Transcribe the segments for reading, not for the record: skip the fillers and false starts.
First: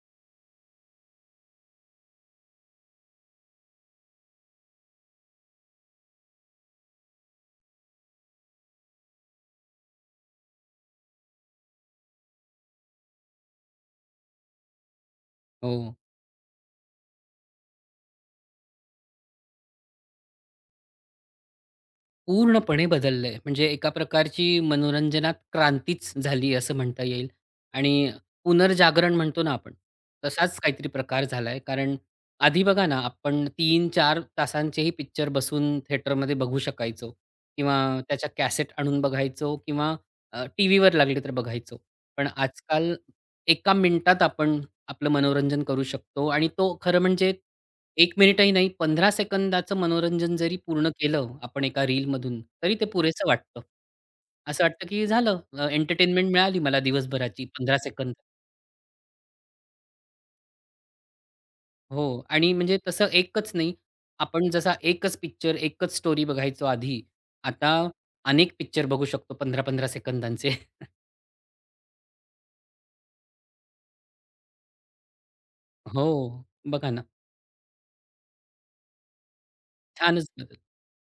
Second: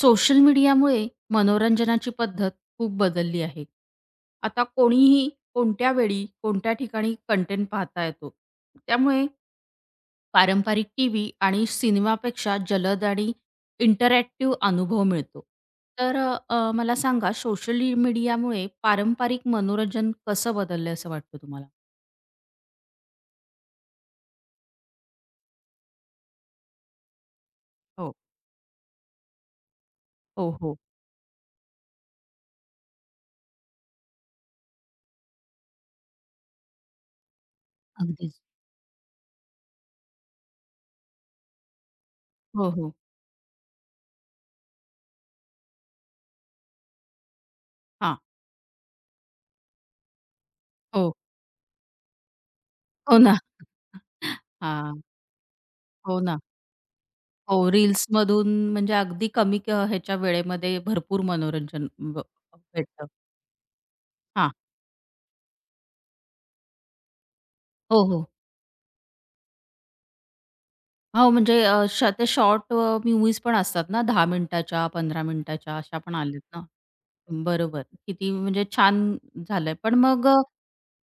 Social मीडियामुळे मनोरंजनाची पद्धत खूप बदलली आहे. आता कोणीही कोणत्या वेळी, कोणत्या ठिकाणी कंटेंट पाहता येतो. त्यामुळे पारंपरिक टीव्ही आणि सिनेमापेक्षा जलद आणि इंटरॅक्टिव्ह अनुभव मिळतो. हो. तर मला सांगा सोशल मीडियामुळे पारंपरिक मनोरंजन कसं बदललं असं वाटतं तुम्हाला? पूर्णपणे बदललंय. म्हणजे एका प्रकारची मनोरंजनात क्रांतीच झाली असं म्हणता येईल. आणि हो, पुनर्जागरण म्हणतो ना आपण, हो, तसाच हो. काहीतरी प्रकार झालाय. कारण आधी बघा ना, आपण 3-4 तासांचेही पिक्चर बसून थिएटरमध्ये बघू शकायचो किंवा त्याच्या अगदीच. कॅसेट आणून बघायचो किंवा टीव्हीवर लागले तर बघायचो. पण हो, हो. आजकाल एका मिनिटात आपण आपलं मनोरंजन करू शकतो आणि तो खरं म्हणजे एक हां. मिनिटही नाही, 15 सेकंदाचं मनोरंजन जरी पूर्ण हो. केलं आपण एका रीलमधून, तरी ते हो पुरेसं ना. वाटतं. असं वाटतं हां. की झालं हो एंटरटेनमेंट ना. मिळाली मला दिवसभराची हो, 15 सेकंद. रील्समधून म्हणजे अगदी कमी ह्याच्या वेळेमध्ये भरपूर मनोरंजन हो ब आणि म्हणजे तसं भेटतं. एकच नाही. आपण हां. जसा एकच पिक्चर, एकच स्टोरी बघायचो आधी, आता हो, हो. अनेक पिक्चर बघू शकतो 15-15 सेकंदांचे. हो, म्हणजे ते शॉर्ट मूव्हीज पण असतात ना 10 मिनिटाच्या, 15 मिनिटाच्या अशा हो, पण आल्यात ना. बघा ना. बरोबर. किती म्हणजे छान झालंय. पण मग छानच बदल.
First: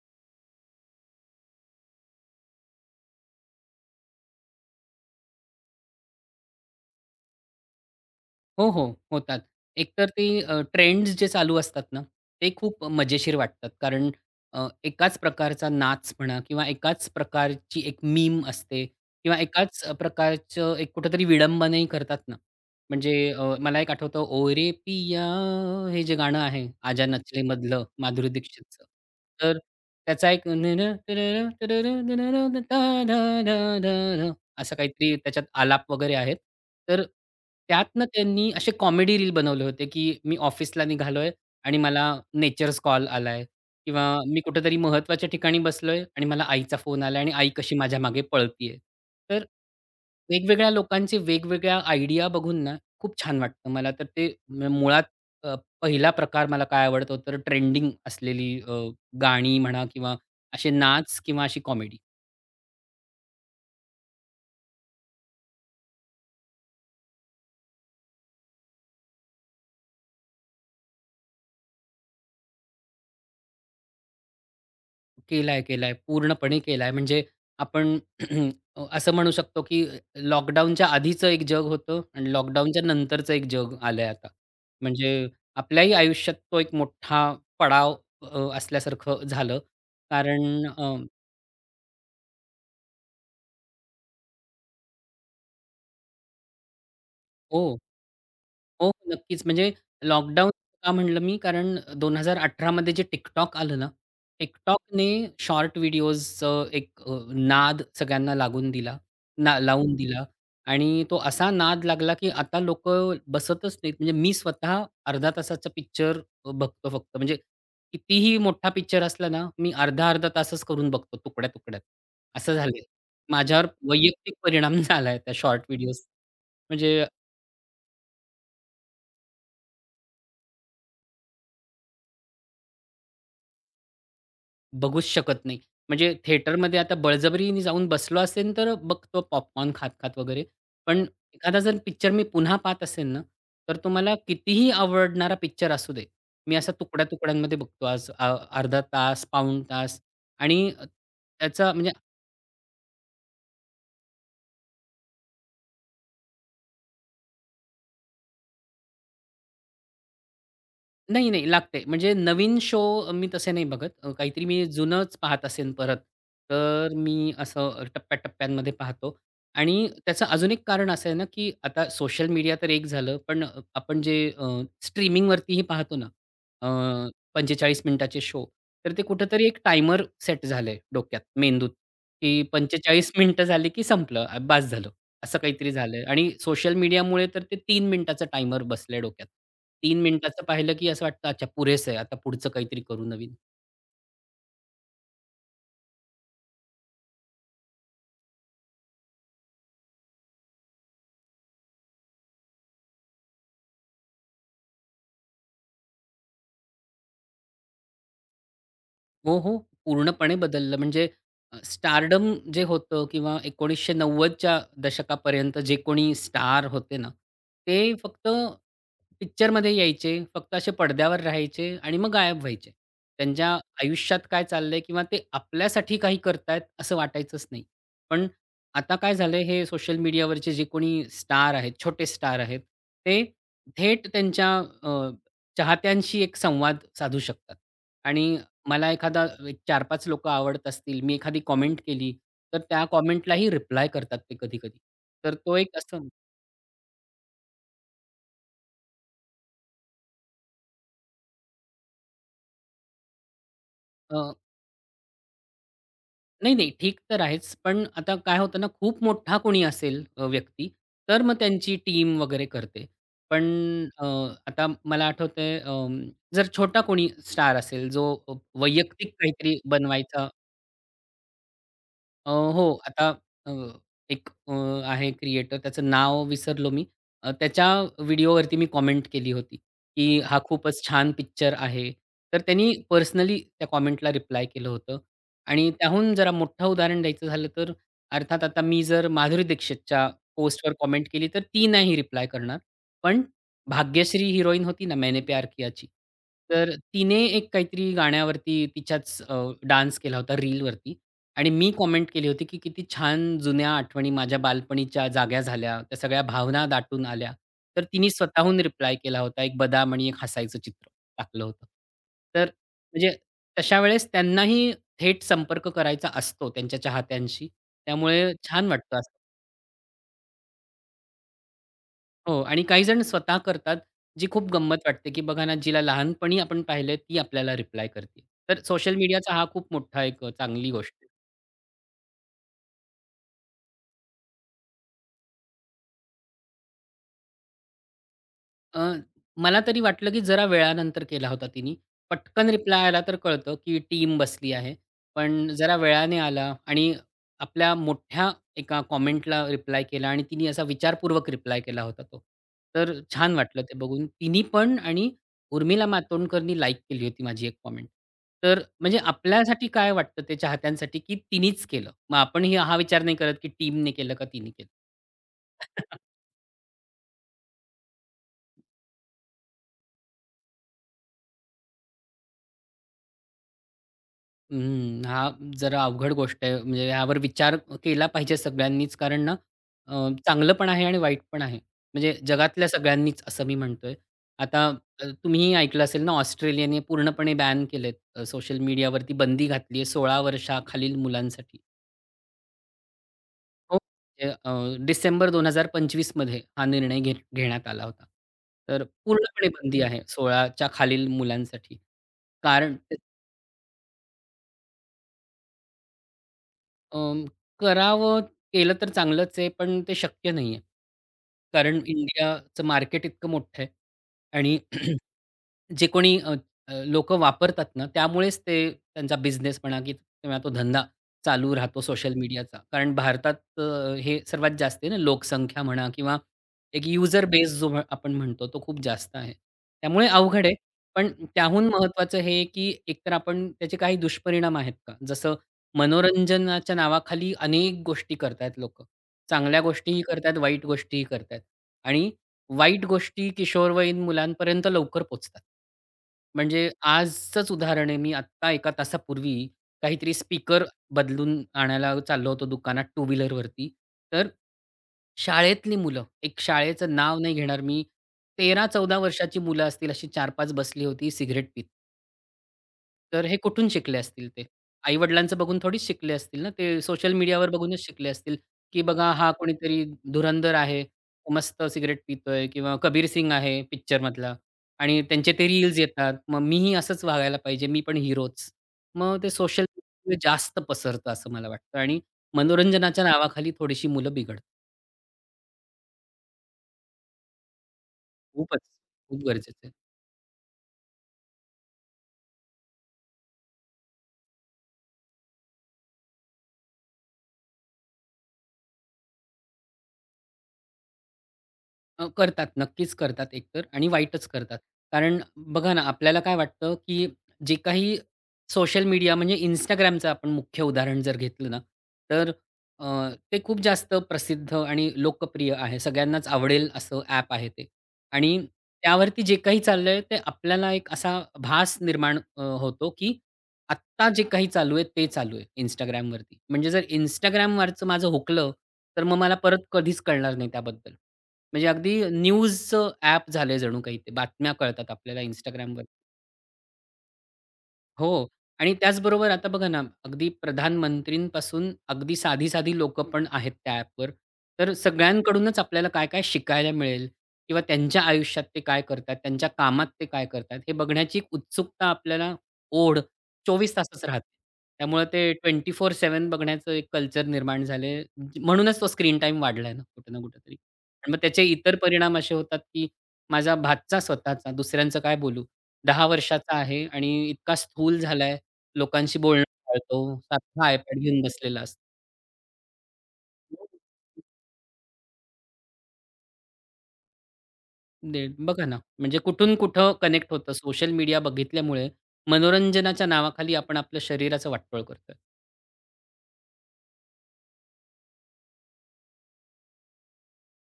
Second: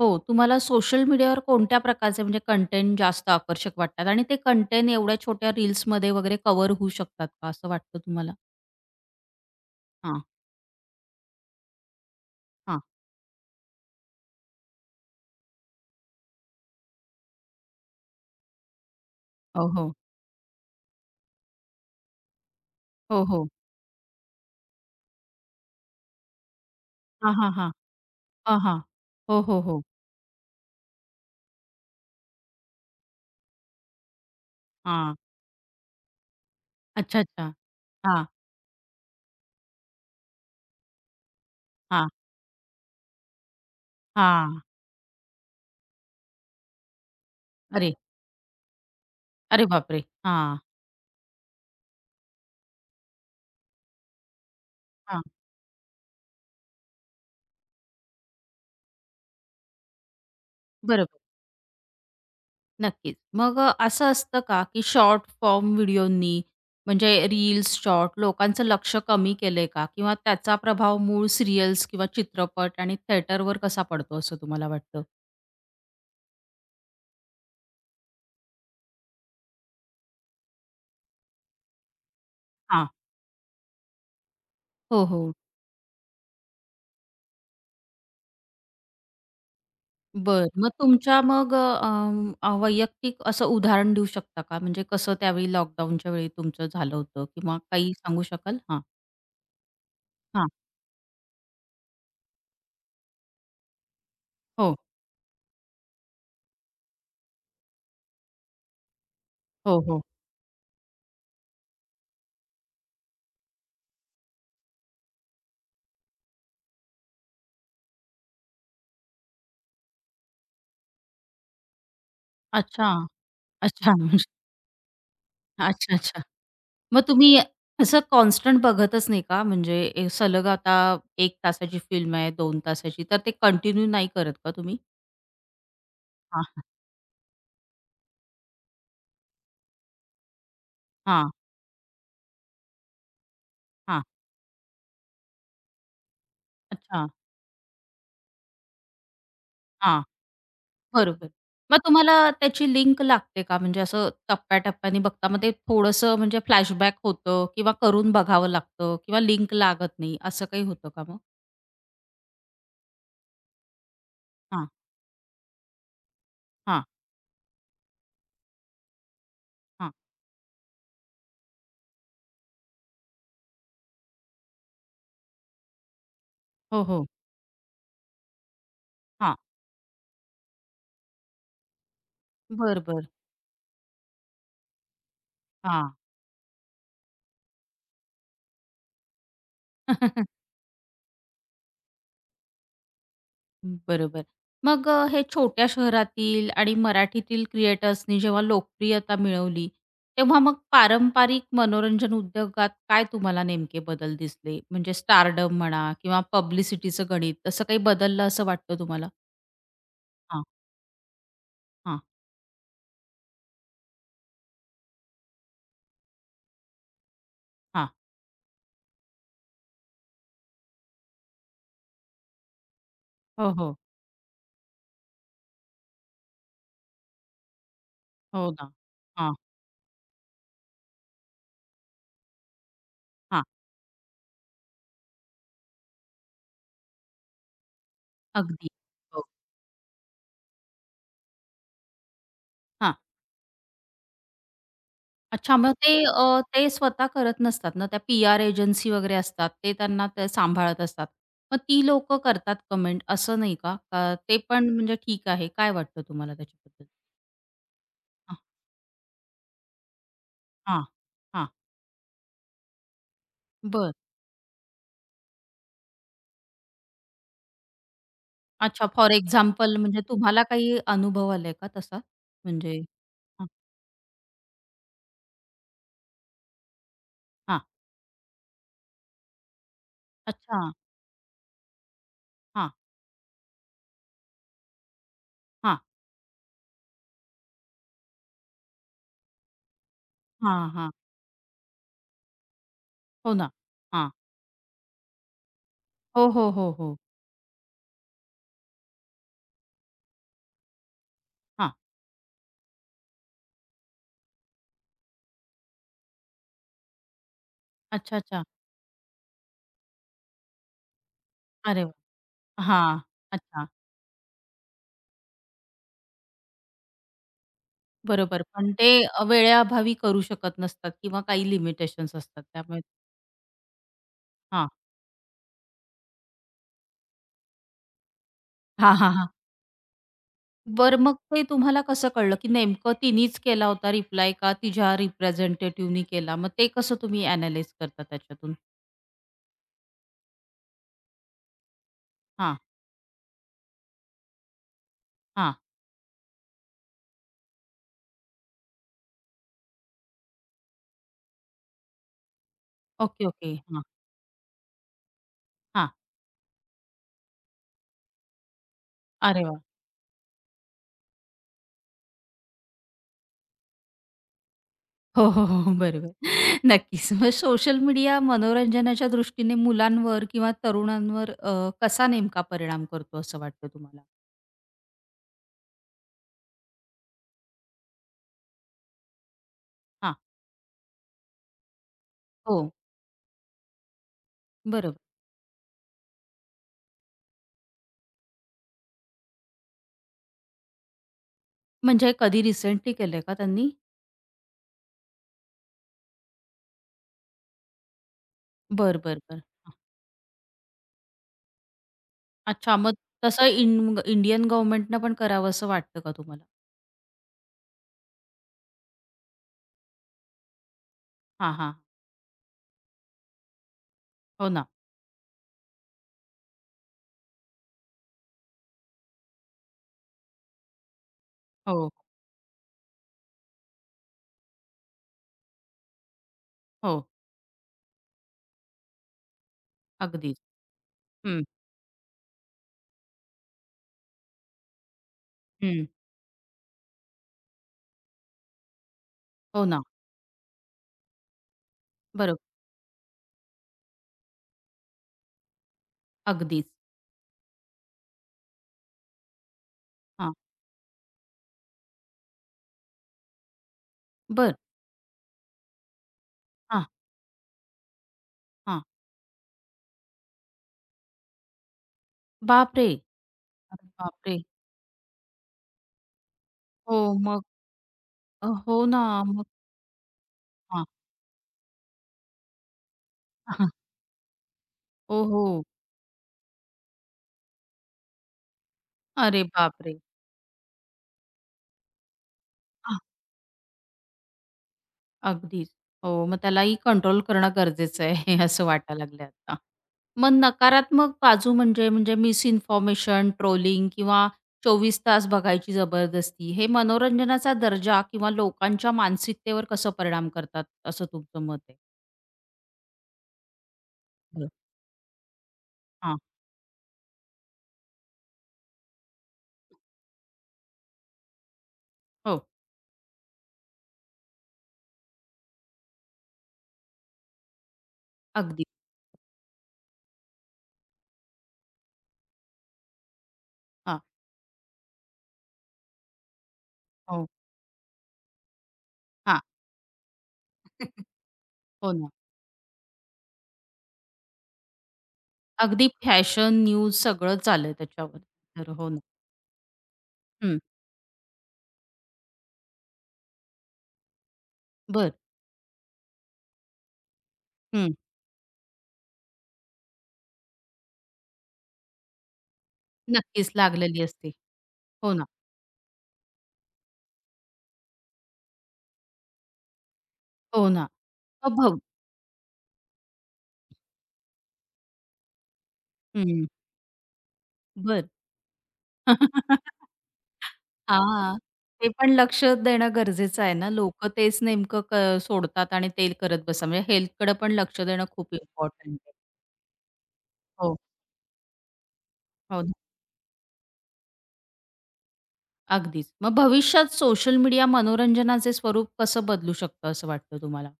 हो, तुम्हाला सोशल मीडियावर कोणत्या प्रकारचे म्हणजे कंटेंट जास्त आकर्षक वाटतात आणि ते कंटेंट एवढ्या छोट्या रील्समध्ये वगैरे कव्हर होऊ शकतात का असं वाटतं तुम्हाला? हो, हो. होतात. एकतर हां, ते ट्रेंड्स जे चालू असतात ना, ते हां. खूप मजेशीर वाटतात. कारण एकाच प्रकारचा नाच म्हणा किंवा एकाच प्रकारची एक मीम असते किंवा हो, एकाच हो. प्रकारचं एक कुठेतरी विडंबनही करतात ना. म्हणजे हो, हो. मला एक आठवतं, "ओ रे पिया" हे जे गाणं आहे, "आजा हां, नचले" हां, हां. मधलं माधुरी हां, हां. दीक्षितचं. हो, तर हो, हो. त्याचा एक न- न- न- न- न- न- न- न- न- न- न- न- न- न- न- न- असं काहीतरी हां. त्याच्यात आलाप वगैरे आहेत. तर अच्छा, अच्छा. त्यातनं हां, त्यांनी असे कॉमेडी रील बनवले होते, की मी ऑफिसला निघालोय आणि मला हां, नेचर्स कॉल आलाय किंवा मी हां. कुठेतरी महत्त्वाच्या ठिकाणी बसलोय आणि मला आईचा फोन आलाय आणि आई कशी अरे, माझ्या मागे पळतीये. तर अरे बापरे! हां, वेगवेगळ्या लोकांचे वेगवेगळ्या आयडिया बघून ना, खूप छान वाटतं मला. तर ते मुळात हां. अ, पहिला प्रकार मला काय आवडतो तर ट्रेंडिंग असलेली गाणी म्हणा किंवा असे नाच बरोबर. किंवा अशी कॉमेडी. नक्कीच. मग असं असतं का, की शॉर्ट फॉर्म व्हिडिओंनी म्हणजे रील्स, शॉर्ट लोकांचं लक्ष कमी केलंय का? किंवा त्याचा प्रभाव मूळ सीरियल्स किंवा चित्रपट आणि थिएटरवर कसा पडतो असं तुम्हाला वाटतं? केलाय, केलाय. पूर्णपणे केलाय. म्हणजे आपण असं म्हणू शकतो, की लॉकडाऊनच्या आधीचं एक जग होतं आणि लॉकडाऊनच्या हां. नंतरचं एक जग आलंय आता. हो, म्हणजे हो. आपल्याही आयुष्यात तो एक मोठा पडाव असल्यासारखं झालं. बरं. मग कारण तुमच्या मग वैयक्तिक असं उदाहरण देऊ शकता का? म्हणजे कसं त्यावेळी लॉकडाऊनच्या वेळी तुमचं झालं होतं किंवा हो. काही सांगू शकाल? हां, हो, हो, नक्कीच. म्हणजे हां. लॉकडाऊन का म्हटलं मी कारण 2018 मध्ये जे TikTok आलं ना, हो, TikTokने शॉर्ट व्हिडिओजचं एक नाद सगळ्यांना लागून दिला ना हो, लावून हो. दिला आणि तो असा नाद लागला, की आता लोकं बसतच नाहीत. म्हणजे मी स्वतः अर्धा तासाचा पिक्चर बघतो फक्त. म्हणजे कितीही मोठा पिक्चर असला ना, मी अर्धा-अर्धा तासच करून बघतो तुकड्या-तुकड्यात. असं झालंय. अच्छा. माझ्यावर अच्छा. म्हणजे वैयक्तिक परिणाम झालाय त्या शॉर्ट अच्छा, व्हिडिओज अच्छा. मग म्हणजे तुम्ही असं कॉन्स्टंट बघतच नाही का? म्हणजे सलग आता 1 तासाची फिल्म आहे, 2 तासाची, तर ते कंटिन्यू नाही करत का तुम्ही? बघूच शकत नाही. म्हणजे हां, थिएटरमध्ये आता बळजबरीने जाऊन बसलो असेन, तर बघतो पॉपकॉर्न खात-खात वगैरे. पण हां. एखादा जर पिक्चर मी पुन्हा पाहत असेन ना, तर तो हां. मला कितीही आवडणारा पिक्चर असू दे, मी असा अच्छा. तुकड्या-तुकड्यांमध्ये बघतो. आज अर्धा तास, पाऊण तास हां. आणि बरोबर. त्याचा मग म्हणजे तुम्हाला त्याची लिंक लागते का? म्हणजे असं टप्प्या-टप्प्याने बघता मग ते थोडंसं म्हणजे फ्लॅशबॅक होतं किंवा करून बघावं लागतं किंवा लिंक लागत नाही, असं काही होतं का मग? नाही, नाही लागते. म्हणजे नवीन शो मी तसे नाही बघत. काहीतरी मी हां, जुनंच पाहत असेन परत, हां, तर मी असं टप्प्या-टप्प्यांमध्ये पाहतो. आणि हां. त्याचं अजून एक कारण असं आहे ना, की आता सोशल मीडिया तर एक झालं, पण आपण जे स्ट्रीमिंगवरतीही पाहतो ना, अ, हो, हो. 45 मिनिटाचे शो, तर ते हां. कुठेतरी एक टायमर सेट झालंय डोक्यात, मेंदूत, की बरं, बरं. 45 मिनिटं झाली की संपलं, बास झालं. असं काहीतरी हां. झालंय आणि सोशल मीडियामुळे तर ते 3 मिनिटाचा टायमर बसलाय डोक्यात. 3 मिनिटाचं पाहिलं की असं वाटतं, अच्छा पुरेसं आहे. आता पुढचं काहीतरी करू नवीन. बरोबर. मग हे छोट्या शहरातील आणि मराठीतील क्रिएटर्सनी जेव्हा लोकप्रियता मिळवली, तेव्हा मग पारंपरिक मनोरंजन उद्योगात काय तुम्हाला नेमके बदल दिसले? म्हणजे स्टारडम म्हणा किंवा पब्लिसिटीचं गणित, तसं काही बदललं असं वाटतं तुम्हाला? हो, हो. पूर्णपणे हां, बदललं. म्हणजे हां, स्टारडम जे होतं किंवा 1990 च्या दशकापर्यंत जे कोणी स्टार होते ना, ते हां. फक्त पिक्चरमध्ये यायचे, फक्त असे पडद्यावर राहायचे आणि मग गायब व्हायचे. त्यांच्या हो, हो. आयुष्यात काय चाललंय किंवा ते आपल्यासाठी काही करतायत असं वाटायचंच नाही. पण हो ना. आता काय हां, झालंय हे सोशल मीडियावरचे जे कोणी स्टार आहेत, छोटे स्टार आहेत, ते हां. थेट त्यांच्या अ, चाहत्यांशी एक संवाद साधू शकतात आणि अगदी. मला हो. एखादा एक 4-5 लोकं आवडत असतील, मी एखादी कॉमेंट केली, तर त्या कॉमेंटलाही रिप्लाय करतात ते कधी-कधी. तर तो अच्छा, मग एक ते असं ते स्वतः करत नसतात ना, त्या पी-आर एजन्सी वगैरे असतात, ते त्यांना ते सांभाळत असतात. मग ती लोकं करतात कमेंट असं नाही का? का अ, ते पण म्हणजे ठीक आहे? काय वाटतं तुम्हाला नाही, नाही त्याच्याबद्दल? ठीक तर आहेच, पण आता काय हां, होतं ना, खूप मोठा कोणी असेल व्यक्ती, हां, तर मग हां. त्यांची टीम वगैरे करते. पण बरं. अ, आता मला आठवतंय जर छोटा कोणी स्टार असेल, जो अच्छा, फॉर वैयक्तिक काहीतरी एक्झाम्पल म्हणजे बनवायचा तुम्हाला काही अनुभव आलाय का तसा? हो. म्हणजे आता हां, अ, एक आहे क्रिएटर त्याचं नाव विसरलो मी. हां. त्याच्या व्हिडिओवरती मी कॉमेंट केली होती, की हा अच्छा. खूपच छान पिक्चर आहे. तर हां, त्यांनी पर्सनली त्या कॉमेंटला रिप्लाय केलं होतं आणि हां, त्याहून जरा मोठं उदाहरण द्यायचं झालं तर अर्थात आता मी जर माधुरी दीक्षितच्या हां, पोस्टवर हां. कॉमेंट केली तर ती नाही रिप्लाय करणार. पण हो ना. हां. भाग्यश्री हिरोईन होती ना मैंने प्यार कियाची. हो, हो, हो, तर हो. तिने एक काहीतरी गाण्यावरती तिच्याच डान्स केला होता रीलवरती. आणि मी हां. कॉमेंट केली होती, की किती छान जुन्या आठवणी माझ्या बालपणीच्या जाग्या झाल्या. त्या सगळ्या भावना दाटून आल्या. तर तिने अच्छा, अच्छा. स्वतःहून रिप्लाय केला होता. एक बदाम आणि एक हसायचं चित्र टाकलं होतं. अरे वाह! तर हां. म्हणजे अच्छा. तशा वेळेस त्यांनाही थेट संपर्क करायचा असतो त्यांच्या चाहत्यांशी. त्यामुळे बरोबर. छान पण ते वाटतं असं. वेळेअभावी करू शकत नसतात किंवा काही लिमिटेशन्स हो असतात आणि त्यामुळे काही जण स्वतः करतात, जी खूप हां. गंमत वाटते, की बघा ना, जिला लहानपणी आपण पाहिलंय ती आपल्याला रिप्लाय करते. तर सोशल हां, हां, हां. मीडियाचा हा खूप मोठा एक चांगली गोष्ट बरं आहे. मग ते तुम्हाला कसं कळलं, की नेमकं तिनेच केला होता रिप्लाय का तिच्या रिप्रेझेंटेटिव्हनी केला? मग ते कसं तुम्ही अॅनालाईज करता त्याच्यातून? अ, मला तरी वाटलं, की जरा वेळानंतर केला होता तिनी. पटकन हां, रिप्लाय आला तर कळतं, की टीम बसली आहे. पण हां. जरा वेळाने आला आणि आपल्या मोठ्या एका कॉमेंटला रिप्लाय केला आणि तिने असा विचारपूर्वक रिप्लाय केला होता तो. तर ओके, छान ओके. वाटलं ते हां, बघून. तिनी पण आणि उर्मिला हां. मातोंडकरनी लाइक केली होती माझी एक कॉमेंट. तर म्हणजे अरे वाह! आपल्यासाठी काय वाटतं ते चाहत्यांसाठी, की तिनीच केलं. मग आपण ही हा विचार नाही करत, की टीमने केलं का तिने केलं. हो, हो, हो, हो. बरोबर. नक्कीच. मग सोशल मीडिया मनोरंजनाच्या दृष्टीने मुलांवर किंवा तरुणांवर कसा नेमका परिणाम करतो असं वाटतं तुम्हाला? हं, हां, जरा अवघड गोष्ट आहे. म्हणजे यावर विचार केला पाहिजे सगळ्यांनीच कारण ना अ, हां. चांगलं पण आहे आणि वाईट पण आहे. म्हणजे जगातल्या हो. सगळ्यांनीच असं मी म्हणतोय. आता बरोबर. तुम्हीही ऐकलं असेल ना ऑस्ट्रेलियाने पूर्णपणे बॅन केलेत सोशल मीडियावरती बंदी घातली आहे 16 वर्षाखालील मुलांसाठी. म्हणजे कधी रिसेंटली केलंय का त्यांनी? हो. म्हणजे डिसेंबर 2025 मध्ये हा निर्णय घेण्यात आला होता. तर बर बर बरं. पूर्णपणे हां. बंदी आहे 16च्या खालील मुलांसाठी. कारण अच्छा मग तसं इंडियन गव्हर्नमेंटनं पण करावं असं वाटतं का तुम्हाला? अं, करावं केलं तर चांगलंच आहे, पण ते शक्य नाहीये. हां, हां. कारण हं. इंडियाचं मार्केट इतकं मोठं आहे हो आणि ना. जे कोणी अ, अ, लोकं वापरतात ना, त्यामुळेच ते त्यांचा बिझनेस म्हणा की किंवा तो धंदा चालू राहतो हो, सोशल मीडियाचा. कारण भारतात हे सर्वात जास्त आहे ना, लोकसंख्या म्हणा किंवा एक हो. युजर बेस जो आपण म्हणतो तो खूप जास्त आहे. त्यामुळे अगदीच. अवघड आहे. पण हं, त्याहून महत्त्वाचं हे आहे की एकतर आपण त्याचे काही दुष्परिणाम आहेत का? जसं हं. मनोरंजनाच्या नावाखाली अनेक गोष्टी करतायत लोकं. चांगल्या हो ना. गोष्टीही करतायत, वाईट गोष्टीही करतायत आणि बरोबर. वाईट गोष्टी किशोरवयीन मुलांपर्यंत लवकर पोहोचतात. म्हणजे अगदीच. आजचंच उदाहरण आहे. मी आत्ता 1 तासापूर्वी काहीतरी हां. स्पीकर बदलून आणायला चाललो होतो दुकानात टू व्हीलरवरती. तर बर शाळेतली मुलं, एक हां, शाळेचं नाव नाही घेणार मी, 13 हां. 14 वर्षाची मुलं असतील अशी 4-5 बसली होती सिगारेट पीत. बापरे! तर हे कुठून अरे शिकले असतील बापरे! ते? आई-वडिलांचं बघून थोडीच शिकले असतील ना ते. हो सोशल मग मीडियावर बघूनच शिकले असतील, की हो ना. बघा हा मग कोणीतरी धुरंधर आहे, हां. मस्त सिगारेट पितोय किंवा कबीर सिंग आहे हो, पिक्चरमधला आणि त्यांचे हो. ते रील्स येतात. मग मीही असंच वागायला पाहिजे, मी पण हीरोच. मग ते अरे सोशल बापरे! जास्त पसरतं असं मला वाटतं आणि मनोरंजनाच्या नावाखाली थोडीशी मुलं बिघडतात. अगदीच. हो, मग त्यालाही कंट्रोल करणं गरजेचं आहे हे खूपच, असं वाटायला खूप लागलंय आता. गरजेचं आहे. मग नकारात्मक बाजू म्हणजे, म्हणजे मिसइन्फॉर्मेशन, ट्रोलिंग किंवा 24 तास बघायची जबरदस्ती, हे मनोरंजनाचा दर्जा किंवा लोकांच्या मानसिकतेवर कसं परिणाम करतात, असं तुमचं मत आहे? करतात. नक्कीच करतात एकतर आणि वाईटच बरं. करतात. कारण बघा ना, हां, आपल्याला काय वाटतं, की जे काही सोशल मीडिया म्हणजे Instagramचं आपण मुख्य उदाहरण जर घेतलं ना, तर हो, अ, ते खूप जास्त प्रसिद्ध आणि लोकप्रिय आहे. सगळ्यांनाच आवडेल असं ॲप आहे ते. आणि अगदी. त्यावरती जे काही चाललंय ते आपल्याला एक असा भास निर्माण होतो, की हां, आत्ता जे काही चालू आहे ते चालू आहे Instagramवरती. म्हणजे जर हो, Instagramवरचं माझं हुकलं, तर मग मला हां, परत कधीच कळणार नाही त्याबद्दल. म्हणजे अगदी हो ना. न्यूजचं ॲप झालंय जणू काही ते. बातम्या कळतात आपल्याला Instagramवर. अगदी फॅशन, न्यूज सगळंच आलंय त्याच्यावर. हो. तर आणि हो ना. त्याचबरोबर आता बघा ना, अगदी हं, प्रधानमंत्रींपासून अगदी साधी-साधी लोकं पण आहेत त्या ॲपवर. तर बरं. सगळ्यांकडूनच आपल्याला काय-काय शिकायला मिळेल किंवा हं, त्यांच्या आयुष्यात ते काय करतात, त्यांच्या कामात ते काय करतात, हे बघण्याची एक उत्सुकता आपल्याला ओढ नक्कीच 24 लागलेली तासच राहते. असते. त्यामुळे हो ना, ते 24/7 बघण्याचं एक कल्चर निर्माण झाले. म्हणूनच तो स्क्रीन टाईम वाढलाय ना, कुठे ना कुठेतरी. हो ना. आणि मग त्याचे मग इतर भव परिणाम असे होतात, की माझा भातचा स्वतःचा, दुसऱ्यांचं काय बोलू? दहा हं. वर्षाचा आहे आणि इतका स्थूल बरं. झालाय, हां. लोकांशी बोलणं टाळतो, सारखा iPad घेऊन बसलेला असतो. ते पण लक्ष देणं गरजेचं आहे ना. लोक तेच नेमकं सोडतात आणि ते करत बसा. म्हणजे हेल्थकडे पण लक्ष देणं दे खूप बघा ना, इम्पोर्टंट आहे. म्हणजे कुठून कुठं कनेक्ट होतं हो, सोशल मीडिया बघितल्यामुळे हो ना. मनोरंजनाच्या नावाखाली आपण आपल्या शरीराचं वाटोळ करतोय. अगदीच. मग भविष्यात सोशल मीडिया मनोरंजनाचे स्वरूप कसं बदलू शकतं असं वाटतं तुम्हाला?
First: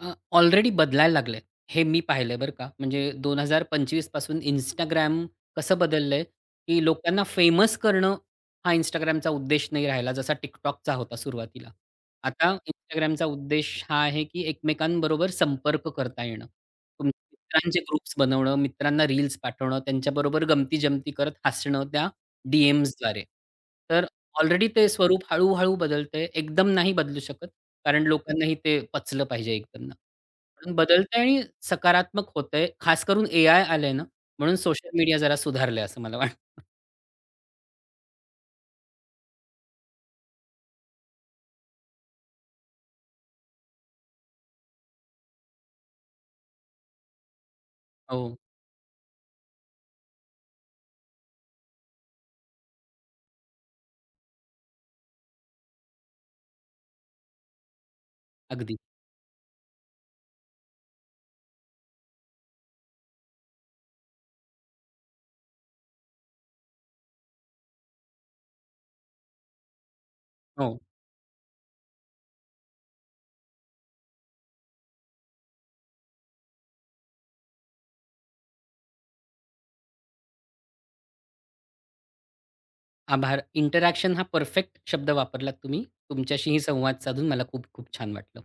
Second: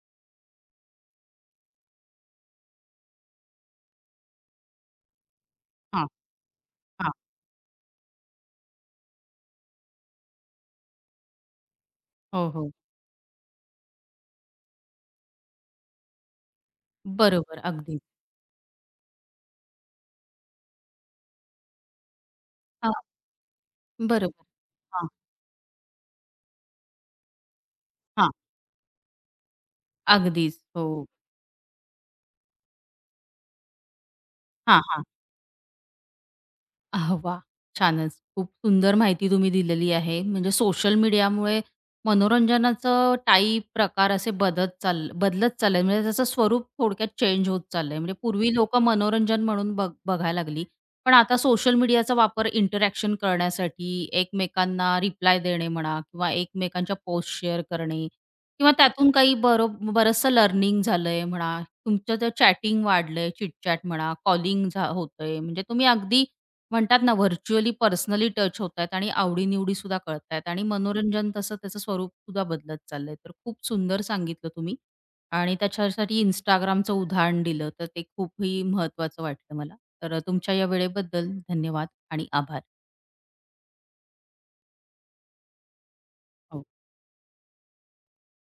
अ, ऑलरेडी बदलायला लागलंय. हे मी पाहिलंय बरं का. म्हणजे 2025 पासून Instagram कसं हां, बदललंय, की हां. लोकांना फेमस करणं हा Instagramचा उद्देश नाही राहिला, जसा TikTokचा होता सुरुवातीला. हो, आता हो. Instagramचा उद्देश हा आहे, की एकमेकांबरोबर संपर्क करता येणं. तुमच्या बरोबर. मित्रांचे अगदीच. ग्रुप्स बनवणं, मित्रांना रील्स पाठवणं, त्यांच्याबरोबर गमती-जमती करत हसणं त्या डी हां, तर बरोबर. ऑलरेडी ते हां, स्वरूप हळू बदलतंय. एकदम नाही बदलू शकत. कारण हां. लोकांनाही ते पचलं पाहिजे एकदम ना. अगदीच. पण हो. बदलतंय आणि सकारात्मक होतंय. खास करून एआय आलंय ना, म्हणून हां, सोशल हां. मीडिया जरा सुधारलंय असं मला वाटतं. आह वाह! छानच. खूप सुंदर माहिती तुम्ही दिलेली आहे. म्हणजे सोशल मीडियामुळे मनोरंजनाचं टाईप, प्रकार असे बदत चाल बदलत चाललंय. म्हणजे त्याचं स्वरूप थोडक्यात चेंज होत चाललंय. म्हणजे हो, पूर्वी लोकं मनोरंजन म्हणून बघायला लागली. पण आता सोशल मीडियाचा वापर इंटरॅक्शन करण्यासाठी, एकमेकांना रिप्लाय देणे म्हणा किंवा एकमेकांच्या पोस्ट शेअर करणे किंवा अगदी. त्यातून काही बरचसं लर्निंग झालंय म्हणा. तुमचं ते चॅटिंग वाढलंय, चिट म्हणा, कॉलिंग होतंय. म्हणजे तुम्ही अगदी म्हणतात ना व्हर्च्युअली पर्सनली टच होत आहेत आणि आवडीनिवडी सुद्धा कळतायत आणि हो. मनोरंजन तसं त्याचं स्वरूप सुद्धा बदलत चाललंय. तर खूप सुंदर सांगितलं तुम्ही आणि त्याच्यासाठी Instagramचं उदाहरण दिलं, तर ते खूपही महत्त्वाचं वाटलं मला. तर तुमच्या या वेळेबद्दल धन्यवाद आणि आभार. आभार. इंटरॅक्शन हा परफेक्ट शब्द वापरलात तुम्ही. तुमच्याशीही हो. संवाद साधून मला खूप खूप छान वाटलं.